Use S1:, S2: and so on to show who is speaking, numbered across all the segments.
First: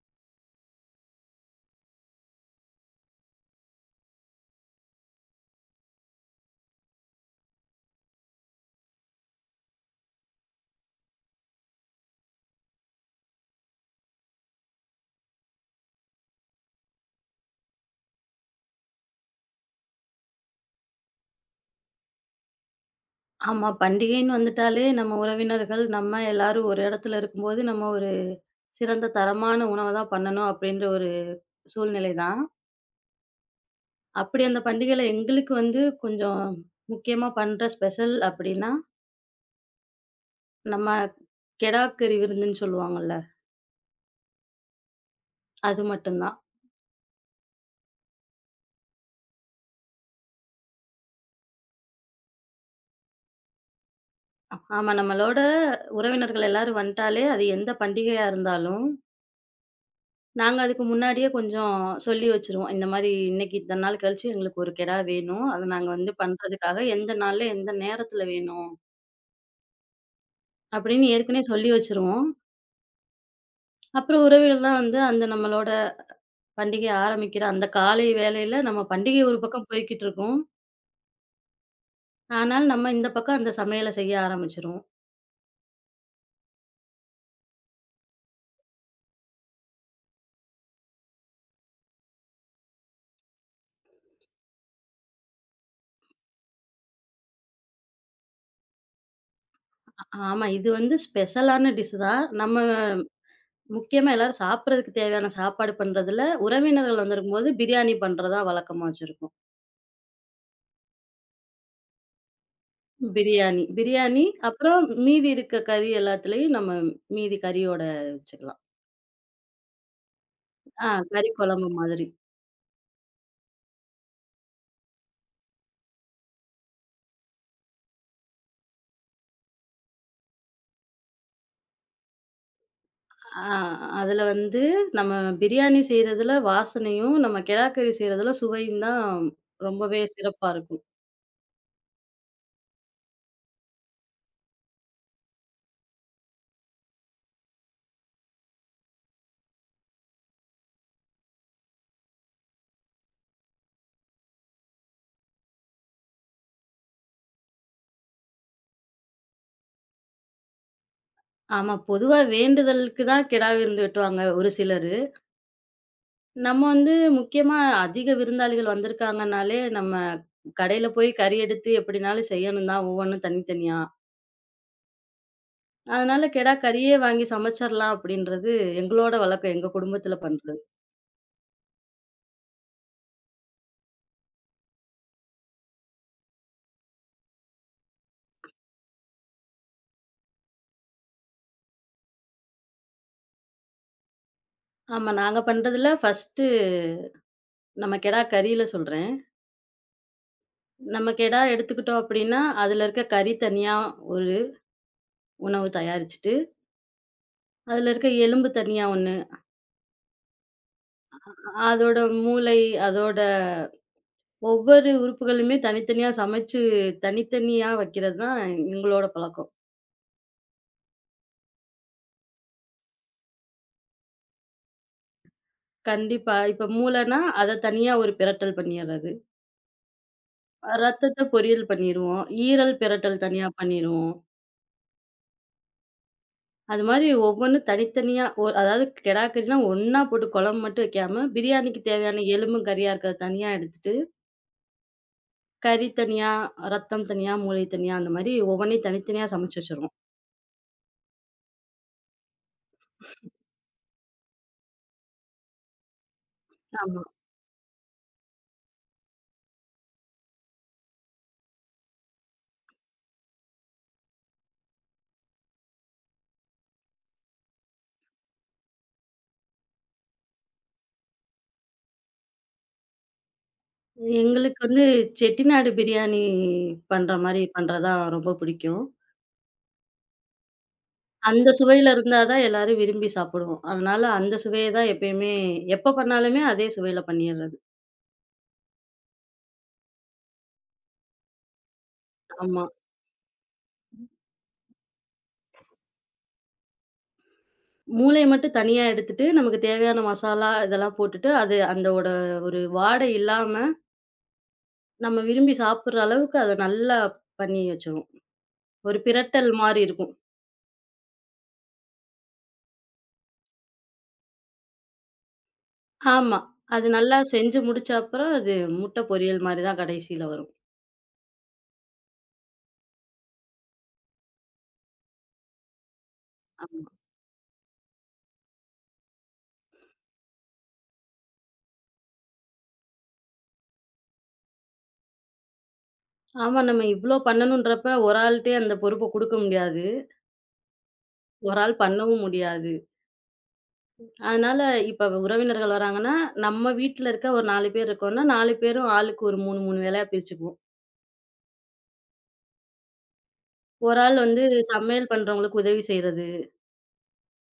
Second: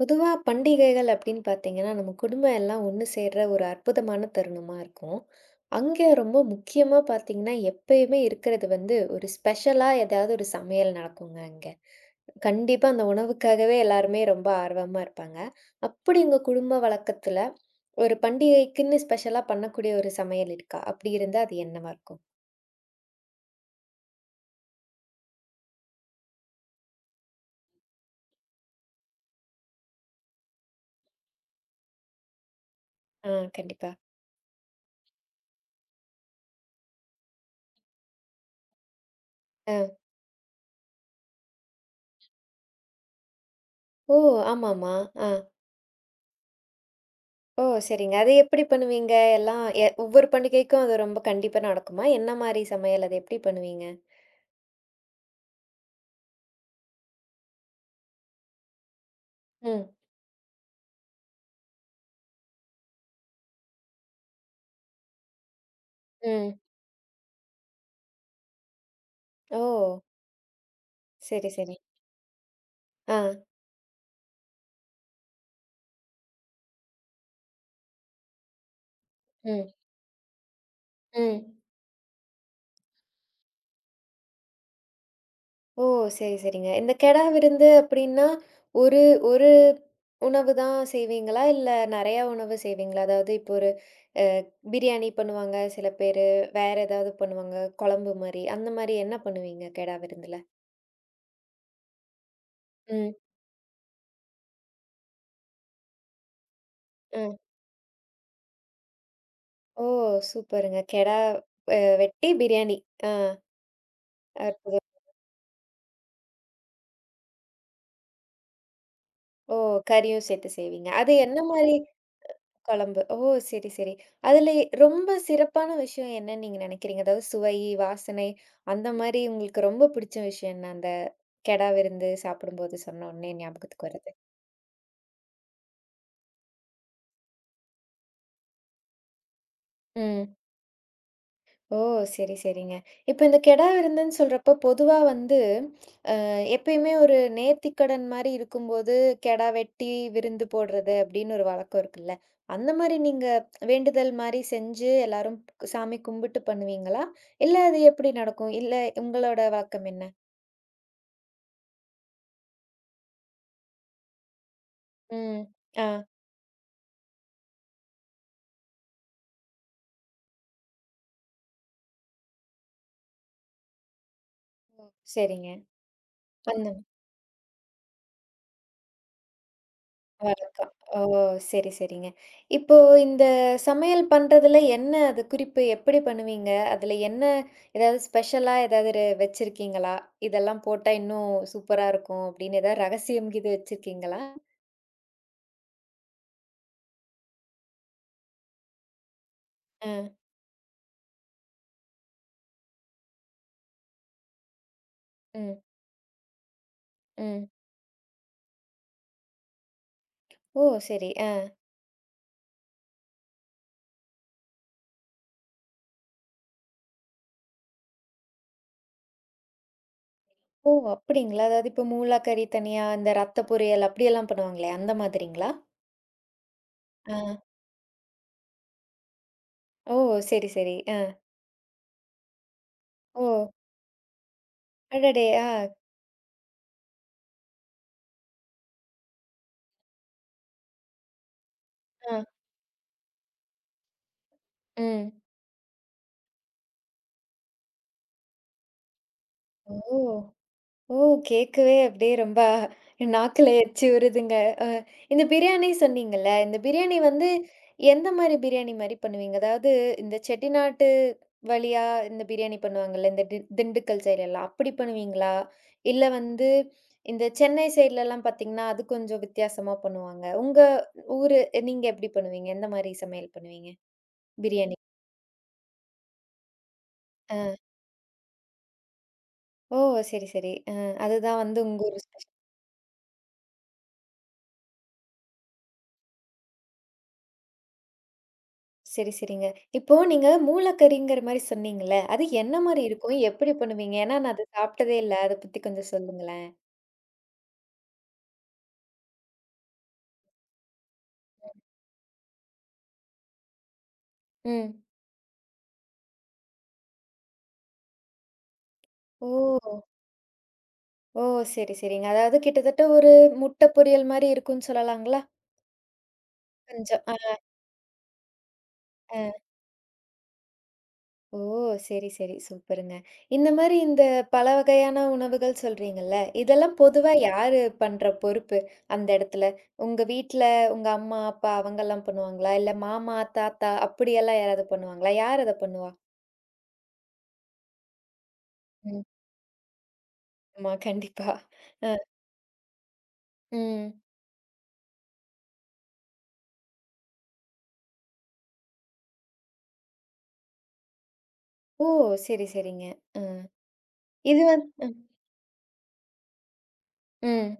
S1: பொதுவா பண்டிகைகள் அப்படின்னு பார்த்தீங்கன்னா, நம்ம குடும்பம் எல்லாம் ஒண்ணு சேர்ற ஒரு அற்புதமான தருணமா இருக்கும். அங்க ரொம்ப முக்கியமா பார்த்தீங்கன்னா, எப்பயுமே இருக்கிறது வந்து ஒரு ஸ்பெஷலா ஏதாவது ஒரு சமையல் நடக்குங்க அங்க. கண்டிப்பா அந்த உணவுக்காகவே எல்லாருமே ரொம்ப ஆர்வமா இருப்பாங்க. அப்படி உங்க குடும்ப வழக்கத்துல ஒரு பண்டிகைக்குன்னு ஸ்பெஷலா பண்ணக்கூடிய ஒரு சமையல் இருக்கா? அப்படி இருந்தா அது என்னவா இருக்கும்?
S2: ஆமா. பண்டிகைன்னு வந்துட்டாலே நம்ம உறவினர்கள், நம்ம எல்லாரும் ஒரு இடத்துல இருக்கும்போது, நம்ம ஒரு சிறந்த தரமான உணவ தான் பண்ணணும் அப்படின்ற ஒரு சூழ்நிலை தான்.
S1: ஆ, கண்டிப்பா.
S2: அப்படி அந்த பண்டிகையில எங்களுக்கு வந்து கொஞ்சம் முக்கியமா பண்ற ஸ்பெஷல் அப்படின்னா,
S1: ஆ.
S2: நம்ம கெடாக்கறி விருந்துன்னு சொல்லுவாங்கல்ல,
S1: ஓ! ஆமாமா. ஆ.
S2: அது மட்டும் தான்.
S1: ஓ! சரிங்க. அது எப்படி பண்ணுவீங்க? எல்லாம் ஒவ்வொரு பண்டிகைக்கும் அது ரொம்ப கண்டிப்பா நடக்குமா? என்ன மாரி சமையல்? அது எப்படி பண்ணுவீங்க?
S2: ஆமா நம்மளோட உறவினர்கள் எல்லாரும் வந்துட்டாலே, அது எந்த பண்டிகையா இருந்தாலும்
S1: ம்,
S2: நாங்க அதுக்கு முன்னாடியே கொஞ்சம் சொல்லி வச்சுருவோம். இந்த மாரி இன்னைக்கு இத்தன நாள் கழிச்சு எங்களுக்கு ஒரு கெடா வேணும். அத நாங்க வந்து
S1: ம்.
S2: பண்றதுக்காக எந்த நாள்ல, எந்த நேரத்துல வேணும்
S1: ஓ!
S2: அப்படின்னு ஏற்கனவே
S1: சரி,
S2: சொல்லி
S1: சரி.
S2: வச்சுருவோம்.
S1: ஆ.
S2: அப்புறம் உறவினர்லாம் வந்து அந்த நம்மளோட பண்டிகை ஆரம்பிக்கிற அந்த காலை வேளையில நம்ம பண்டிகை ஒரு பக்கம்
S1: ம்,
S2: போய்க்கிட்டு இருக்கும்.
S1: ம்.
S2: ஆனால் நம்ம இந்த பக்கம் அந்த சமையல செய்ய ஆரம்பிச்சுருவோம்.
S1: ஓ! சரி, சரிங்க. இந்த கெடா விருந்து அப்படின்னா, ஒரு ஒரு உணவு தான் செய்வீங்களா? இல்ல நெறையா உணவு செய்வீங்களா? அதாவது இப்போ ஒரு அ பிரியாணி பண்ணுவாங்க சில பேரு, வேற ஏதாவது பண்ணுவாங்க, குழம்பு மாரி. அந்த மாரி என்ன பண்ணுவீங்க கெடா விருந்துல?
S2: ஆமா இது வந்து ஸ்பெஷலான டிஷ் தான். நம்ம
S1: ம்.
S2: முக்கியமா எல்லாரும் சாப்பிடறதுக்கு தேவையான சாப்பாடு பண்றதுல, உறவினர்கள்
S1: அ.
S2: வந்திருக்கும்போது பிரியாணி பண்றதா வழக்கமா வச்சுருக்கோம்.
S1: ஓ! சூப்பருங்க. கெடா வெட்டி பிரியாணி. ஆ,
S2: பிரியாணி. பிரியாணி
S1: அற்புதம்.
S2: அப்புறம் மீதி இருக்க கறி எல்லாத்துலயும் நம்ம மீதி கறியோட வச்சுக்கலாம்.
S1: ஓ! கறியும் சேர்த்து
S2: ஆ
S1: செய்வீங்க. அது
S2: கறி
S1: என்ன
S2: குழம்பு
S1: மாரி
S2: மாதிரி.
S1: குழம்பு? ஓ! சரி, சரி. அதுல ரொம்ப சிறப்பான விஷயம் என்னன்னு நீங்க நினைக்கிறீங்க? அதாவது சுவை, வாசனை அந்த மாரி உங்களுக்கு ரொம்ப பிடிச்ச விஷயம் என்ன? அந்த கெடா விருந்து சாப்பிடும்போது சொன்ன உடனே
S2: ஆ
S1: ஞாபகத்துக்கு வர்றது.
S2: அதுல வந்து நம்ம பிரியாணி செய்றதுல வாசனையும், நம்ம கெடா கறி செய்றதுல சுவையும் தான் ரொம்பவே
S1: ம்.
S2: சிறப்பா இருக்கும்.
S1: ஓ! சரி, சரிங்க. இப்ப இந்த கெடா விருந்துன்னு சொல்றப்போ பொதுவா வந்து எப்பயுமே ஒரு நேர்த்திக்கடன் மாரி இருக்கும்போது, கெடா வெட்டி விருந்து போடுறது அப்படின்னு ஒரு வழக்கம் இருக்குல்ல. அந்த மாரி நீங்க வேண்டுதல் மாரி செஞ்சு எல்லாரும் சாமி கும்பிட்டு பண்ணுவீங்களா? இல்ல அது எப்படி நடக்கும்? இல்ல உங்களோட வழக்கம் என்ன?
S2: ஆமா. பொதுவா வேண்டுதலுக்கு தான் கெடா விருந்து வெட்டுவாங்க ஒரு சிலரு.
S1: ம். ஆ.
S2: நம்ம வந்து முக்கியமா அதிக விருந்தாளிகள் வந்திருக்காங்கனாலே, நம்ம கடையில போய் கறி எடுத்து எப்படினாலும் செய்யணும் தான் ஒவ்வொன்னும் தனித்தனியா.
S1: சரிங்க.
S2: அதனால கெடா
S1: அந்த
S2: கறியே வாங்கி சமைச்சர்லாம் அப்படின்றது எங்களோட வழக்கம், எங்க குடும்பத்தில பண்றது.
S1: வழக்கம். ஓ! சரி, சரிங்க. இப்போ இந்த சமையல் பண்றதுல என்ன அது குறிப்பு எப்படி பண்ணுவீங்க? அதுல என்ன ஏதாவது ஸ்பெஷலா ஏதாவது வச்சிருக்கீங்களா? இதெல்லாம் போட்டா இன்னும் சூப்பரா இருக்கும் அப்படின்னு ஏதாவது ரகசியம் கீது வச்சிருக்கீங்களா?
S2: ஆமா, நாங்க பண்றதுல ஃபர்ஸ்ட்டு நம்ம கெடா கறியில சொல்றேன்.
S1: அ,
S2: நம்ம கெடா எடுத்துக்கிட்டோம் அப்படின்னா, அதுல இருக்க கறி தனியா ஒரு
S1: ம்,
S2: உணவு தயாரிச்சுட்டு,
S1: ம்.
S2: அதுல இருக்க எலும்பு தனியா ஒண்ணு,
S1: ஓ! சரி. அ.
S2: அதோட மூளை, அதோட ஒவ்வொரு உறுப்புகளுமே தனித்தனியா சமைச்சு, தனித்தனியா வைக்கிறது தான் எங்களோட பழக்கம்.
S1: ஓ! அப்படிங்களா? அதாவது இப்போ மூலாக்கறி தனியா, இந்த ரத்த பொரியல் அப்படியெல்லாம் பண்ணுவாங்களே அந்த மாதிரிங்களா?
S2: கண்டிப்பா. இப்ப மூளைனா,
S1: ஆ.
S2: அத தனியா ஒரு பிரட்டல் பண்ணிர்றது.
S1: ஓ! சரி, சரி. அ.
S2: ரத்தத்த பொரியல் பண்ணிருவோம். ஈரல் பிரட்டல்
S1: ஓ!
S2: தனியா பண்ணிருவோம்.
S1: அடடே! ஆ.
S2: அது மாரி ஒவ்வொன்னும் தனித்தனியா அதாவது கெடா கறினா ஒண்ணா போட்டு குழம்பு மட்டும் வைக்காம, பிரியாணிக்கு
S1: அ.
S2: தேவையான எலும்பும், கறியா இருக்கிறது தனியா எடுத்துட்டு,
S1: ம்.
S2: கறி தனியா, ரத்தம் தனியா, மூளை தனியா அந்த மாரி ஒவ்வொன்னையும் தனித்தனியா சமைச்சு வச்சுருவோம்.
S1: ஓ! ஓ! கேட்கவே அப்படியே ரொம்ப நாக்குல எச்சி ஊறுதுங்க. அ, இந்த பிரியாணி சொன்னீங்கல்ல, இந்த பிரியாணி
S2: ஆமா.
S1: வந்து எந்த மாரி பிரியாணி மாரி பண்ணுவீங்க? அதாவது இந்த செட்டிநாட்டு வழியா இந்த பிரியாணி பண்ணுவாங்கல்ல, இந்த திண்டுக்கல் சைடுலலாம் அப்படி பண்ணுவீங்களா? இல்ல வந்து இந்த சென்னை சைடுலலாம் பார்த்தீங்கன்னா, அது கொஞ்சம் வித்தியாசமா பண்ணுவாங்க. உங்க ஊரு நீங்க எப்படி பண்ணுவீங்க? எந்த மாரி சமையல் பண்ணுவீங்க?
S2: எங்களுக்கு
S1: பிரியாணி.
S2: வந்து செட்டிநாடு பிரியாணி பண்ற மாரி
S1: அ.
S2: பண்றதா ரொம்ப பிடிக்கும்.
S1: ஓ! சரி, சரி. அ, அதுதான்
S2: அந்த
S1: வந்து உங்க
S2: சுவையில
S1: ஊரு
S2: இருந்தா
S1: ஸ்பெஷல்.
S2: தான் எல்லாரும் விரும்பி சாப்பிடுவோம். அதனால அந்த சுவைய தான் எப்பயுமே எப்ப பண்ணாலுமே அதே சுவையில பண்ணிர்றது.
S1: சரி, சரிங்க. இப்போ நீங்க மூலக்கறிங்கிற மாரி சொன்னீங்கல்ல, அது என்ன
S2: ஆமா.
S1: மாரி ம். இருக்கும்? எப்படி பண்ணுவீங்க? ஏன்னா நான் அது சாப்பிட்டதே இல்ல. அத பத்தி கொஞ்சம் சொல்லுங்களேன்.
S2: மூளைய மட்டும் தனியா எடுத்துட்டு, நமக்கு தேவையான மசாலா இதெல்லாம் போட்டுட்டு, அது அந்தோட ஒரு வாடை இல்லாம,
S1: ம்.
S2: நம்ம விரும்பி சாப்பிடுற அளவுக்கு அத நல்லா பண்ணி வச்சுருவோம். ஒரு பிரட்டல்
S1: ஓ!
S2: மாரி இருக்கும்.
S1: ஓ! சரி, சரிங்க. அதாவது கிட்டத்தட்ட ஒரு முட்டை பொரியல் மாரி இருக்கும்னு சொல்லலாங்களா?
S2: ஆமா. அது
S1: கொஞ்சம்.
S2: நல்லா
S1: ஆ,
S2: செஞ்சு முடிச்ச அப்புறம், அது முட்டை
S1: ஆ.
S2: பொரியல் மாரி தான் கடைசில வரும்.
S1: ஓ! சரி, சரி. சூப்பருங்க. இந்த மாரி இந்த பல வகையான உணவுகள் சொல்றீங்கல்ல, இதெல்லாம்
S2: ஆமா.
S1: பொதுவா யாரு பண்ற பொறுப்பு அந்த இடத்துல? உங்க வீட்ல உங்க அம்மா, அப்பா அவங்கலாம் பண்ணுவாங்களா? இல்ல மாமா, தாத்தா அப்படியெல்லாம் யாராவது பண்ணுவாங்களா? யார் அத பண்ணுவா?
S2: ஆமா. நம்ம இவ்ளோ பண்ணணுன்றப்ப, ஒரு ஆள்ட்டயே அந்த பொறுப்ப குடுக்க முடியாது.
S1: ஆமா, கண்டிப்பா.
S2: ஒரு ஆள்
S1: அ,
S2: பண்ணவும் முடியாது.
S1: ம்.
S2: அதனால இப்ப உறவினர்கள் வராங்கன்னா, நம்ம வீட்ல இருக்க ஒரு 4 பேர் இருக்கோம்னா, 4 பேரும் ஆளுக்கு ஒரு 3, 3 வேலையா பிரிச்சுக்குவோம்.
S1: ஓ! சரி, சரிங்க. அ.
S2: ஒரு ஆள்
S1: இது
S2: வந்து
S1: வந்து ம்,
S2: சமையல் பண்றவங்களுக்கு உதவி செய்றது.
S1: ம்.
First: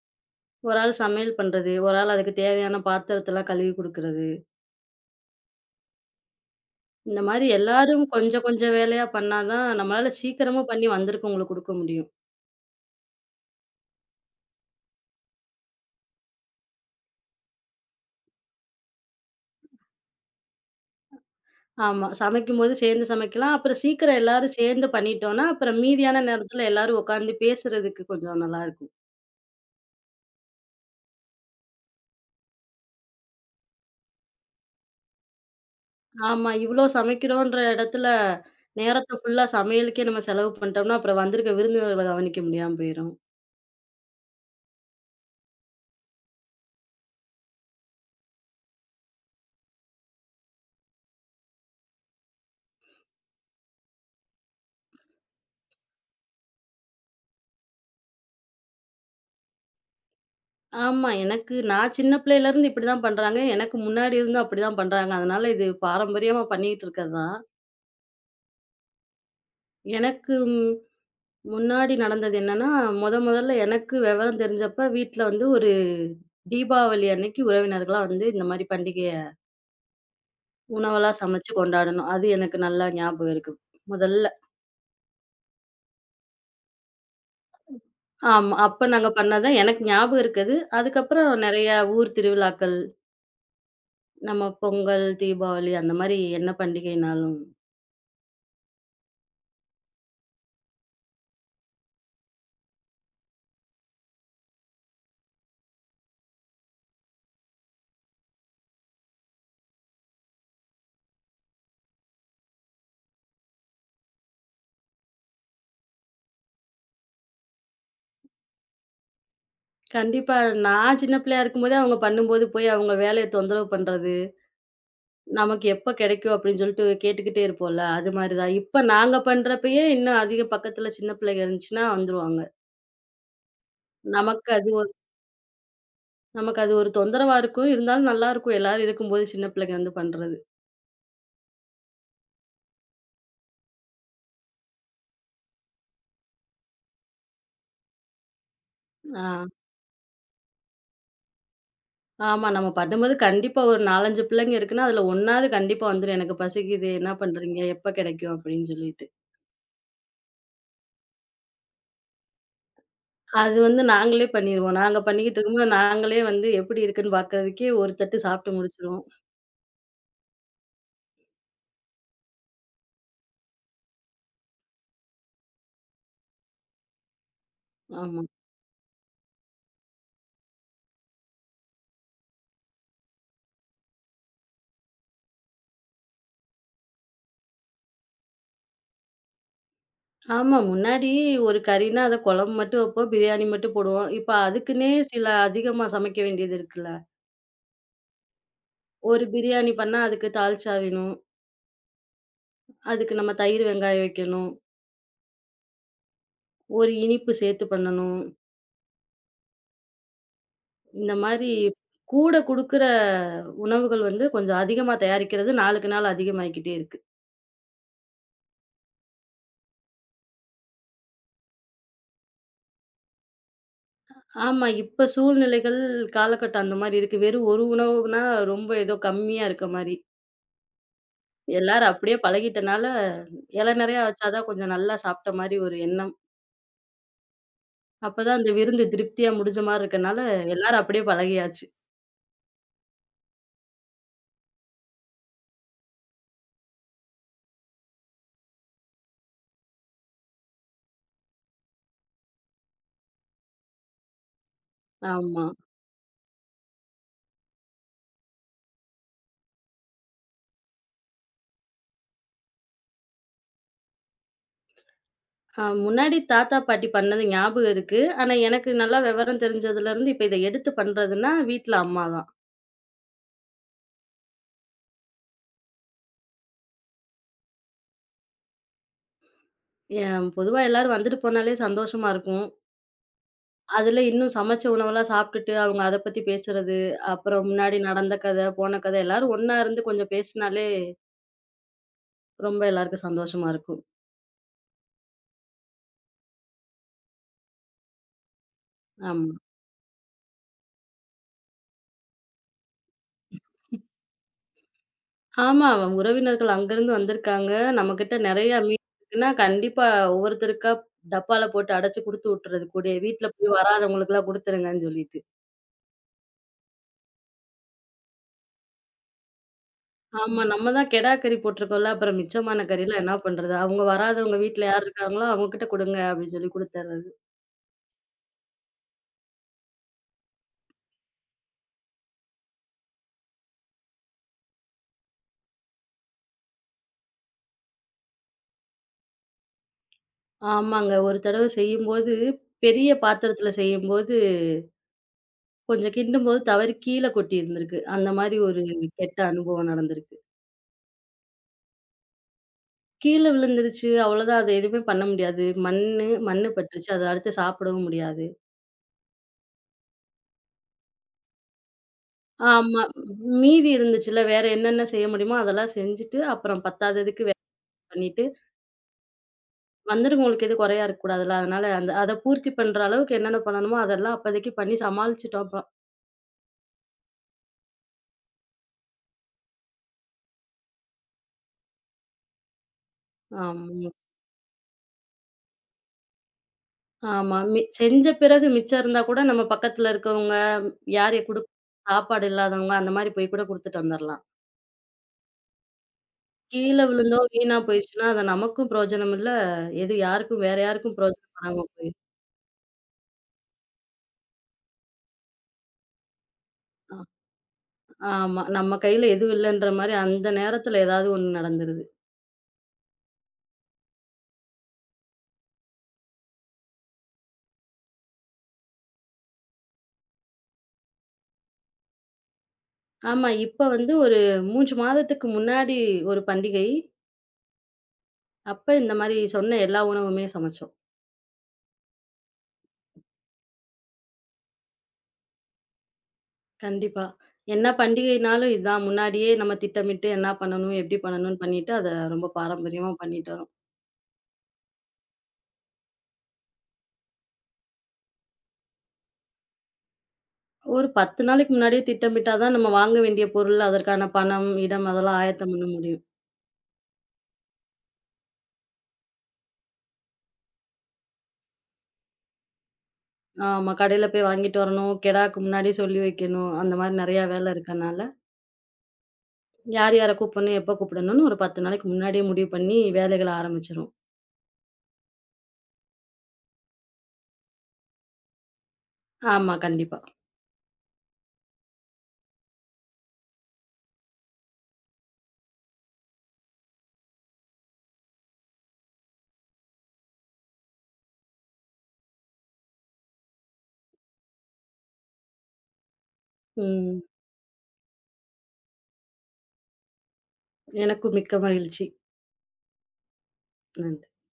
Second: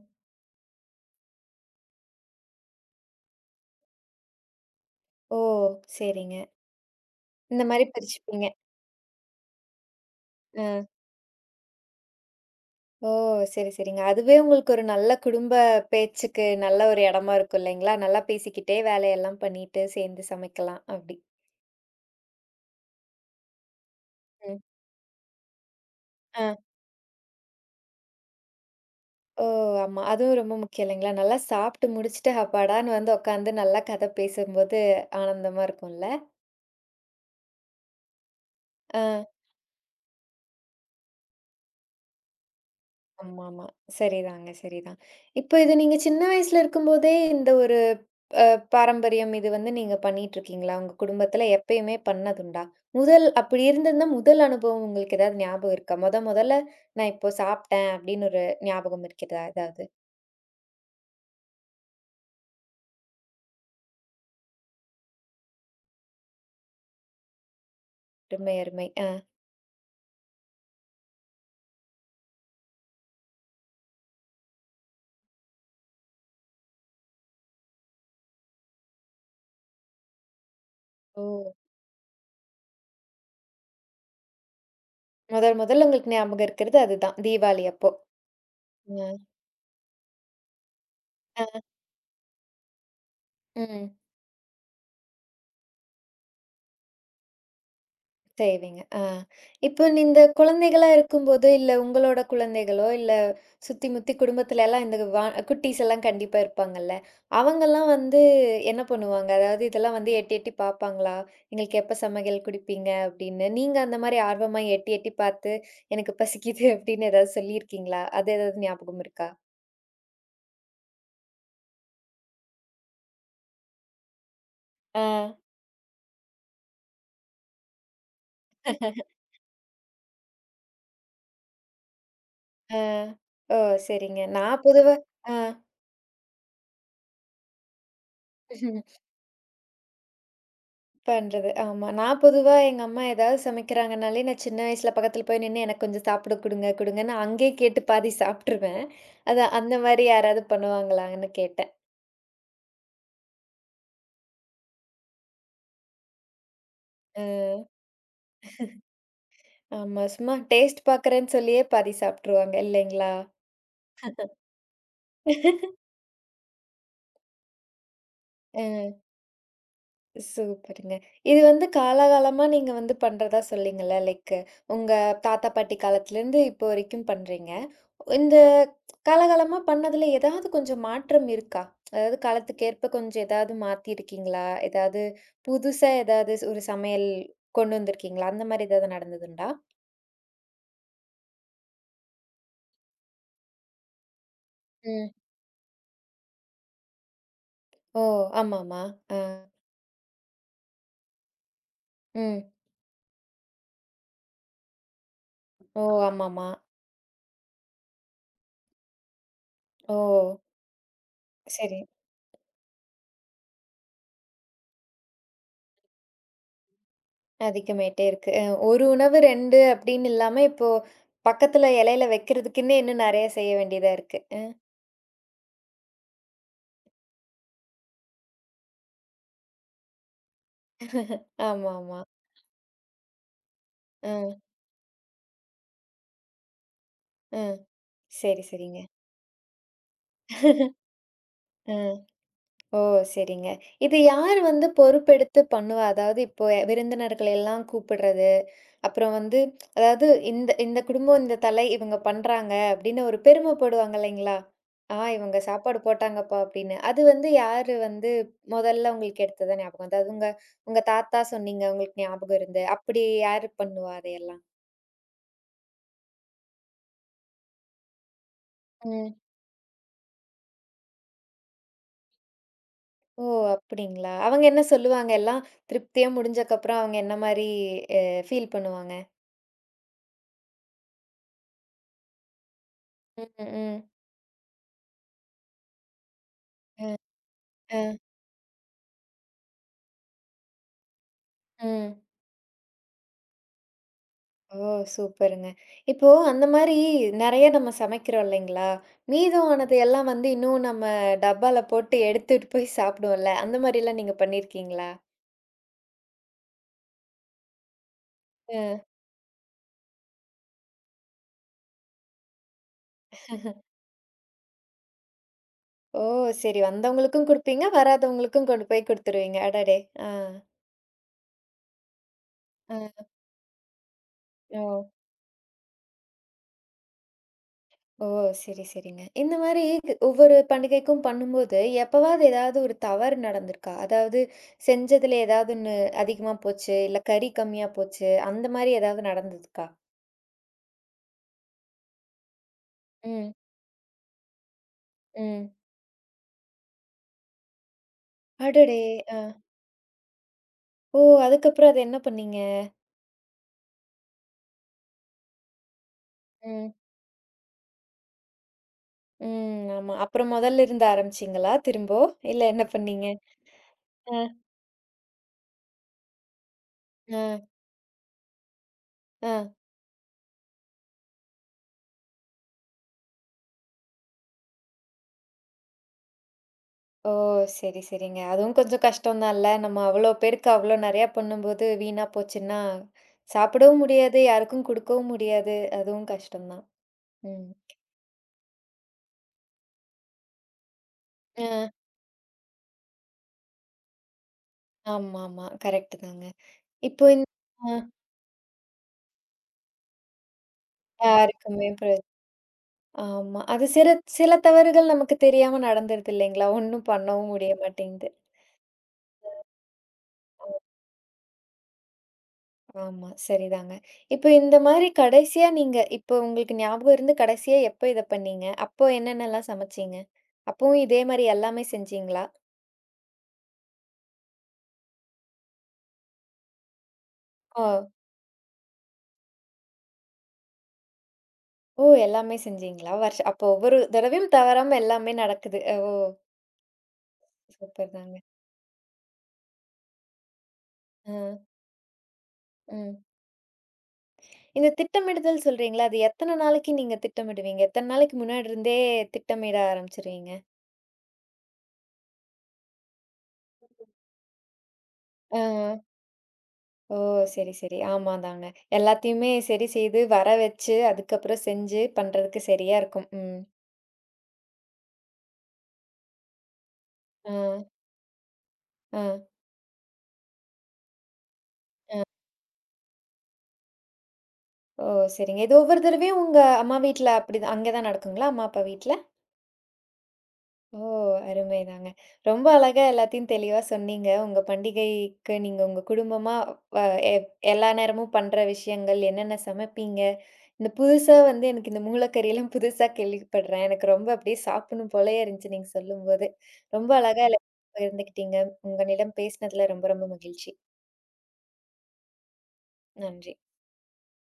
S2: ஒரு ஆள் சமையல் பண்றது. ஒரு ஆள் அதுக்கு தேவையான பாத்திரத்தலாம் கழுவி குடுக்குறது.
S1: ஓ! சரிங்க.
S2: இந்த மாரி
S1: இந்த மாரி
S2: எல்லாரும் கொஞ்சம்
S1: பிரிச்சுப்பீங்க.
S2: கொஞ்சம் வேலையா பண்ணா தான் நம்மளால சீக்கிரமா
S1: அ.
S2: பண்ணி வந்திருக்கவங்களுக்கு குடுக்க முடியும்.
S1: ஓ! சரி, சரிங்க. அதுவே உங்களுக்கு ஒரு நல்ல குடும்ப பேச்சுக்கு நல்ல ஒரு இடமா இருக்கும் இல்லைங்களா? நல்லா பேசிக்கிட்டே வேலையெல்லாம் பண்ணிட்டு சேர்ந்து சமைக்கலாம் அப்படி.
S2: ஆமா. சமைக்கும்போது சேர்ந்து சமைக்கலாம். அப்புறம் சீக்கிரம் எல்லாரும்
S1: ம்.
S2: சேர்ந்து பண்ணிட்டோம்னா, அப்புறம் மீதியான
S1: அ.
S2: நேரத்துல எல்லாரும் உட்காந்து பேசுறதுக்கு கொஞ்சம் நல்லாருக்கும்.
S1: ஓ! ஆமா. அதுவும் ரொம்ப முக்கியம் இல்லைங்களா? நல்லா சாப்பிட்டு முடிச்சுட்டு, அப்பாடான்னு வந்து உட்காந்து நல்லா கதை பேசும்போது ஆனந்தமா இருக்கும்ல?
S2: ஆமா. இவ்ளோ சமைக்கிறோன்ற இடத்துல
S1: அ.
S2: நேரத்த ஃபுல்லா சமையலுக்கே நம்ம செலவு பண்ணிட்டோம்னா, அப்புறம் வந்திருக்க விருந்தினர்கள கவனிக்க முடியாம போயிரும்.
S1: ஆமாமா. சரிதாங்க, சரிதான். இப்ப இது நீங்க சின்ன வயசுல இருக்கும்போதே இந்த ஒரு அ பாரம்பரியம் இது வந்து நீங்க பண்ணிட்டுருக்கீங்களா? உங்க குடும்பத்துல எப்பயுமே பண்ணதுண்டா? முதல் அப்படி இருந்திருந்தா முதல் அனுபவம் உங்களுக்கு ஏதாவது ஞாபகம் இருக்கா? மொத மொதல்ல நான் இப்போ சாப்பிட்டேன் அப்படின்னு ஒரு ஞாபகம் இருக்கிறதா ஏதாவது?
S2: ஆமா. எனக்கு நான் சின்ன பிள்ளையிலருந்து இப்படிதான் பண்றாங்க. எனக்கு முன்னாடி இருந்தும் அப்படிதான் பண்றாங்க. அதனால இது பாரம்பரியமா பண்ணிக்கிட்டு இருக்கிறது தான்.
S1: அருமை, அருமை. ஆ.
S2: எனக்கு முன்னாடி நடந்தது என்னன்னா, மொதல்ல எனக்கு விவரம் தெரிஞ்சப்ப வீட்ல வந்து ஒரு தீபாவளி அன்னைக்கு உறவினர்களா வந்து இந்த மாரி பண்டிகைய உணவெல்லாம்
S1: ஓ!
S2: சமைச்சு கொண்டாடணும். அது எனக்கு நல்லா ஞாபகம் இருக்கு. முதல்ல.
S1: முதல் முதல்ல உங்களுக்கு ஞாபகம் இருக்கிறது அதுதான். தீபாவளி அப்போ.
S2: ஆமா. அப்ப நாங்க
S1: அ.
S2: பண்ணது தான் எனக்கு ஞாபகம் இருக்குது. அதுக்கப்புறம்
S1: அ.
S2: நெறைய ஊர் திருவிழாக்கள்,
S1: ம்.
S2: நம்ம பொங்கல், தீபாவளி அந்த மாரி என்ன பண்டிகைனாலும்
S1: செய்வீங்க. ஆ. இப்போ இந்த குழந்தைகளா இருக்கும்போது, இல்ல உங்களோட குழந்தைகளோ, இல்ல சுத்தி முத்தி குடும்பத்துல எல்லாம் இந்த குட்டீஸ் எல்லாம் கண்டிப்பா இருப்பாங்கல்ல. அவங்கலாம் வந்து என்ன பண்ணுவாங்க? அதாவது இதெல்லாம் வந்து எட்டி எட்டி பார்ப்பாங்களா? "எங்களுக்கு எப்ப சமையல் குடுப்பீங்க?" அப்படின்னு. நீங்க அந்த மாரி ஆர்வமா எட்டி எட்டி பார்த்து, "எனக்கு பசிக்குது" அப்படின்னு ஏதாவது சொல்லியிருக்கீங்களா? அது ஏதாவது ஞாபகம் இருக்கா?
S2: கண்டிப்பா. நான் சின்ன பிள்ளையா இருக்கும்போதே அவங்க பண்ணும்போது போய் அவங்க வேலைய தொந்தரவு பண்றது,
S1: ஆ.
S2: நமக்கு எப்ப கிடைக்கும் அப்படின்னு சொல்லிட்டு கேட்டுக்கிட்டே இருப்போம்ல, அது மாரி தான். இப்ப நாங்க பண்றப்பயே இன்னும் அதிக பக்கத்துல சின்ன பிள்ளைங்க இருந்துச்சுன்னா வந்துருவாங்க.
S1: ஆ. ஓ! சரிங்க.
S2: நமக்கு
S1: நான்
S2: அது ஒரு
S1: பொதுவா ஆ.
S2: நமக்கு அது ஒரு தொந்தரவா இருக்கும். இருந்தாலும் நல்லாருக்கும் எல்லாரும் இருக்கும்போது சின்ன பிள்ளைங்க வந்து பண்றது.
S1: பண்றது. ஆமா. நான் பொதுவா எங்க அம்மா ஏதாவது சமைக்கிறாங்கனாலே, நான் சின்ன வயசுல பக்கத்துல போய் நின்னு, "எனக்கு கொஞ்சம் சாப்பிட குடுங்க, குடுங்கன்னு" அங்கேயே கேட்டு பாதி சாப்ட்டுருவேன்.
S2: ஆ.
S1: அதான் அந்த மாரி யாராவது பண்ணுவாங்களான்னு கேட்டேன்.
S2: ஆமா. நம்ம பண்ணும்போது கண்டிப்பா ஒரு 4, 5 பிள்ளைங்க இருக்குன்னா, அதுல ஒண்ணாவது கண்டிப்பா வந்துரும். "எனக்கு பசிக்குது, என்ன
S1: அ,
S2: பண்றீங்க? எப்ப கிடைக்கும்?" அப்படின்னு சொல்லிட்டு.
S1: ஆமா. சும்மா டேஸ்ட் பாக்குறேன்னு சொல்லியே பாதி சாப்ட்டுருவாங்க இல்லைங்களா?
S2: அது வந்து நாங்களே பண்ணிருவோம். நாங்க பண்ணிக்கிட்டு இருக்கும்போது, நாங்களே வந்து எப்படி இருக்குன்னு பார்க்கறதுக்கே ஒரு தட்டு சாப்பிட்டு
S1: அ,
S2: முடிச்சுருவோம்.
S1: சூப்பருங்க. இது வந்து காலாகாலமா நீங்க வந்து பண்றதா சொன்னீங்கல்ல. லைக் உங்க தாத்தா, பாட்டி காலத்துலருந்து இப்போ வரைக்கும் பண்றீங்க.
S2: ஆமா.
S1: இந்த காலகாலமா பண்ணதுல ஏதாவது கொஞ்சம் மாற்றம் இருக்கா? அதாவது காலத்துக்கேற்ப கொஞ்சம் ஏதாவது மாத்தியிருக்கீங்களா? ஏதாவது புதுசா ஏதாவது ஒரு சமையல் கொண்டு வந்திருக்கீங்களா? அந்த மாரி ஏதாவது நடந்ததுண்டா?
S2: ஆமா. முன்னாடி ஒரு கறின்னா, அத குழம்பு மட்டும் வைப்போம். பிரியாணி மட்டும் போடுவோம். இப்ப அதுக்குன்னே
S1: ம்.
S2: சில அதிகமா சமைக்க வேண்டியது இருக்குல்ல.
S1: ஓ! ஆமாமா. ஆ.
S2: ஒரு பிரியாணி பண்ணா, அதுக்கு தால்ச்சா வேணும்.
S1: ம்.
S2: அதுக்கு நம்ம தயிர், வெங்காயம் வைக்கணும்.
S1: ஓ! ஆமாமா.
S2: ஒரு இனிப்பு சேர்த்து பண்ணணும்.
S1: ஓ!
S2: இந்த மாரி
S1: சரி.
S2: கூட குடுக்குற உணவுகள் வந்து கொஞ்சம் அதிகமா தயாரிக்கிறது நாளுக்கு நாள் அதிகமாயிக்கிட்டே இருக்கு.
S1: அதிகமாயிட்டே இருக்கு. அ, ஒரு உணவு 2 அப்படின்னு இல்லாம இப்போ பக்கத்துல இலையில வைக்கிறதுக்குன்னே இன்னும் நெறைய செய்ய வேண்டியதா இருக்கு. அ
S2: ஆமா. இப்ப சூழ்நிலைகள், காலகட்டம் அந்த மாரி இருக்கு. வெறும் ஒரு உணவுனா ரொம்ப ஏதோ கம்மியா இருக்க மாரி. எல்லாரும்
S1: ஆமாமா.
S2: அப்படியே பழகிட்டனால, இல நெறையா
S1: அ,
S2: வச்சா தான் கொஞ்சம் நல்லா சாப்ட்ட மாரி ஒரு எண்ணம்.
S1: அ.
S2: அப்பதான்
S1: சரி,
S2: அந்த
S1: சரிங்க.
S2: விருந்து திருப்தியா முடிஞ்ச மாரி இருக்கனால, எல்லாரும் அப்படியே பழகியாச்சு.
S1: அ. ஓ! சரிங்க. இது யார் வந்து பொறுப்பெடுத்து பண்ணுவா? அதாவது இப்போ விருந்தினர்களை எல்லாம் கூப்பிடுறது, அப்புறம் வந்து அதாவது இந்த இந்த குடும்பம் இந்த தலை இவங்க பண்றாங்க அப்படின்னு ஒரு பெருமைப்படுவாங்க இல்லைங்களா? ஆ இவங்க
S2: ஆமா.
S1: சாப்பாடு போட்டாங்கப்பா அப்படின்னு. அது வந்து யாரு வந்து முதல்ல உங்களுக்கு எடுத்ததா ஞாபகம்? அதாவது உங்க உங்க தாத்தா சொன்னீங்க உங்களுக்கு ஞாபகம் இருந்து. அப்படி யாரு பண்ணுவா அதையெல்லாம்?
S2: முன்னாடி தாத்தா, பாட்டி பண்ணது ஞாபகம் இருக்கு. ஆனா எனக்கு நல்லா
S1: ம்.
S2: விவரம் தெரிஞ்சதுலருந்து, இப்ப இத எடுத்து பண்றதுன்னா, வீட்ல அம்மா தான்.
S1: ஓ! அப்படிங்களா? அவங்க என்ன சொல்லுவாங்க? எல்லாம் திருப்தியா முடிஞ்சக்கப்புறம் அவங்க என்ன மாரி அ ஃபீல் பண்ணுவாங்க?
S2: எ பொதுவா எல்லாரும் வந்துட்டு போனாலே சந்தோஷமா இருக்கும்.
S1: ம், ம்.
S2: அதுல இன்னும் சமைச்ச உணவெல்லாம் சாப்பிட்டுட்டு, அவங்க அத பத்தி பேசுறது,
S1: அ.
S2: அப்புறம் முன்னாடி
S1: அ.
S2: நடந்த கதை, போன கதை எல்லாரும் ஒண்ணா இருந்து கொஞ்சம் பேசுனாலே
S1: ம்.
S2: ரொம்ப எல்லாருக்கும் சந்தோஷமா இருக்கும்.
S1: ஓ! சூப்பருங்க. இப்போ அந்த மாரி நெறைய நம்ம சமைக்கிறோம் இல்லைங்களா?
S2: ஆமா.
S1: மீதம் ஆனது எல்லாம் வந்து இன்னும் நம்ம டப்பால போட்டு எடுத்துட்டு போய் சாப்பிடுவோம்ல. அந்த மாரிலாம் நீங்க பண்ணியிருக்கீங்களா?
S2: ஆமா. அவன் உறவினர்கள் அங்கருந்து வந்திருக்காங்க. நம்மகிட்ட நெறைய
S1: அ.
S2: மீதி இருக்குன்னா, கண்டிப்பா ஒவ்வொருத்தருக்கா டப்பால போட்டு அடைச்சு குடுத்து விட்டுறது கூடயே. வீட்ல போய் வராதவங்களுக்கெல்லாம் குடுத்துருங்கன்னு சொல்லிட்டு.
S1: ஓ! சரி, வந்தவங்களுக்கும் குடுப்பீங்க, வராதவங்களுக்கும் கொண்டு போய் குடுத்துருவீங்க. அடடே! ஆ.
S2: ஆமா. நம்ம தான் கெடா கறி போட்டுருக்கோம்ல, அப்புறம் மிச்சமான கறிலாம்
S1: அ.
S2: என்ன பண்றது? அவங்க வராதவங்க
S1: ஓ.
S2: வீட்ல யார் இருக்காங்களோ, அவங்க கிட்ட குடுங்க அப்படின்னு சொல்லி குடுத்துர்றது.
S1: ஓ! சரி, சரிங்க. இந்த மாரி ஒவ்வொரு பண்டிகைக்கும் பண்ணும்போது, எப்பவாவது ஏதாவது ஒரு தவறு நடந்திருக்கா? அதாவது செஞ்சதுல ஏதாவது ஒண்ணு அதிகமா போச்சு, இல்ல கறி கம்மியா போச்சு, அந்த மாரி ஏதாவது நடந்ததுக்கா?
S2: ஆமாங்க. ஒரு தடவ செய்யும்போது, பெரிய
S1: ம்.
S2: பாத்திரத்தில செய்யும்போது,
S1: ம்.
S2: கொஞ்சம் கிண்டும்போது தவறி கீழ கொட்டியிருந்திருக்கு. அந்த மாரி ஒரு
S1: அடடே!
S2: கெட்ட
S1: அ.
S2: அனுபவம் நடந்திருக்கு.
S1: ஓ! அதுக்கப்புறம் அத என்ன பண்ணீங்க?
S2: கீழ விழுந்துருச்சு. அவ்வளோதான். அது எதுவுமே பண்ண முடியாது. மண்ணு மண்ணு
S1: ம்.
S2: பட்டுருச்சு. அத அடுத்து சாப்பிடவும் முடியாது.
S1: ம். ஆமா. அப்புறம் மொதல்ல இருந்து ஆரம்பிச்சீங்களா திரும்போ? இல்ல என்ன
S2: ஆமா.
S1: பண்ணீங்க?
S2: மீதி இருந்துச்சுல்ல,
S1: அ.
S2: வேற என்னென்ன செய்ய முடியுமோ அதெல்லாம் செஞ்சுட்டு, அப்புறம் பத்தாததுக்கு வேற
S1: அ,
S2: பண்ணிட்டு,
S1: அ.
S2: வந்துருங்க உங்களுக்கு எதுவும் குறையா இருக்கக்கூடாதுல்ல. அதனால அத பூர்த்தி பண்ற அளவுக்கு என்னென்ன பண்ணணுமோ அதெல்லாம் அப்போதைக்கு பண்ணி சமாளிச்சுட்டோம் அப்புறம்.
S1: ஓ! சரி, சரிங்க. அதுவும் கொஞ்சம் கஷ்டம் தான்ல. நம்ம அவ்ளோ பேருக்கு அவ்ளோ நெறையா பண்ணும்போது வீணா போச்சுன்னா, சாப்பிடவும்
S2: ஆமா.
S1: முடியாது, யாருக்கும் குடுக்கவும் முடியாது. அதுவும் கஷ்டம் தான்.
S2: ஆமா.
S1: ம்.
S2: செஞ்ச பிறகு மிச்சம் இருந்தா கூட நம்ம பக்கத்துல இருக்கவங்க, யார் குடுக்
S1: அ.
S2: சாப்பாடு இல்லாதவங்க அந்த மாரி போய் கூட குடுத்துட்டு வந்துரலாம்.
S1: ஆமாமா. கரெக்ட் தாங்க.
S2: கீழ
S1: இப்போ
S2: விழுந்தோ, வீணா
S1: அ,
S2: போயிருச்சுன்னா, அது நமக்கும் பிரயோஜனம் இல்ல. எது யாருக்கும் பிரயோஜனம் வராம
S1: யாருக்குமே பிர,
S2: போயிரும்.
S1: ஆமா. அது சில சில தவறுகள் நமக்கு தெரியாம நடந்துருது இல்லைங்களா? ஒண்ணும்
S2: ஆ
S1: பண்ணவும் முடிய மாட்டேங்குது.
S2: ஆமா. நம்ம கையில எதுவும் இல்லன்ற மாரி அந்த நேரத்துல ஏதாவது ஒண்ணு நடந்துருது.
S1: ஆமா. சரிதாங்க. இப்ப இந்த மாரி கடைசியா நீங்க இப்ப உங்களுக்கு ஞாபகம் இருந்து கடைசியா எப்ப இத பண்ணீங்க? அப்போ என்னென்னலாம் சமைச்சீங்க? அப்பவும் இதே மாரி எல்லாமே செஞ்சீங்களா?
S2: ஆமா. இப்ப வந்து ஒரு 3 மாதத்துக்கு முன்னாடி ஒரு பண்டிகை.
S1: ஓ!
S2: அப்ப இந்த மாரி சொன்ன எல்லா உணவுமே சமைச்சோம்.
S1: ஓ! எல்லாமே செஞ்சீங்களா? வருஷ அப்போ ஒவ்வொரு தடவையும் தவறாம எல்லாமே நடக்குது. ஓ!
S2: கண்டிப்பா. என்ன
S1: சூப்பர் தாங்க.
S2: பண்டிகைனாலும் இதான். முன்னாடியே நம்ம திட்டமிட்டு என்ன பண்ணணும், எப்படி
S1: அ,
S2: பண்ணணும்னு பண்ணிட்டு, அத ரொம்ப பாரம்பரியமா
S1: ம்.
S2: பண்ணிட்டு வரோம்.
S1: இந்த திட்டமிடுதல் சொல்றீங்களா? அது எத்தன நாளைக்கு நீங்க திட்டமிடுவீங்க? எத்தன நாளைக்கு முன்னாடி இருந்தே திட்டமிட ஆரம்பிச்சுருவீங்க?
S2: ஒரு 10 நாளைக்கு முன்னாடியே திட்டமிட்டா தான் நம்ம வாங்க வேண்டிய பொருள், அதற்கான பணம், இடம் அதெல்லாம்
S1: ஆ.
S2: ஆயத்தம் பண்ண முடியும்.
S1: ஓ! சரி, சரி. ஆமாந்தாங்க. எல்லாத்தையுமே சரி செய்து, வர வச்சு, அதுக்கப்புறம் செஞ்சு பண்றதுக்கு சரியா இருக்கும். ம்.
S2: ஆமா. கடையில போய் வாங்கிட்டு வரணும், கெடாக்கு முன்னாடியே சொல்லி வைக்கணும். அந்த மாரி நெறையா
S1: ஆ,
S2: வேல இருக்கனால,
S1: ஆ.
S2: யார் யார கூப்பிடணும், எப்ப கூப்பிடணும்னு ஒரு 10 நாளைக்கு முன்னாடியே முடிவு பண்ணி வேலைகள ஆரம்பிச்சுருவோம்.
S1: ஓ! சரிங்க. இது ஒவ்வொரு தடவையும் உங்க அம்மா வீட்ல அப்படிதான் அங்க தான் நடக்குங்களா? அம்மா, அப்பா வீட்ல?
S2: ஆமா. கண்டிப்பா.
S1: ஓ! அருமைதாங்க. ரொம்ப அழகா எல்லாத்தையும் தெளிவா சொன்னீங்க. உங்க பண்டிகைக்கு நீங்க உங்க குடும்பமா வ எ எல்லா நேரமும் பண்ற விஷயங்கள், என்னென்ன சமைப்பீங்க? இந்த புதுசா வந்து எனக்கு இந்த மூலக்கறிலாம் புதுசா கேள்விப்படுறேன். எனக்கு ரொம்ப அப்படியே சாப்பிடணும் போலயே இருந்துச்சு நீங்க சொல்லும்போது. ரொம்ப
S2: ம்.
S1: அழகா எல்லாத்தையும் பகிர்ந்துக்கிட்டீங்க. உங்களிடம் பேசினதுல ரொம்ப ரொம்ப மகிழ்ச்சி.
S2: எனக்கும் மிக்க மகிழ்ச்சி.
S1: நன்றி.
S2: நன்றி.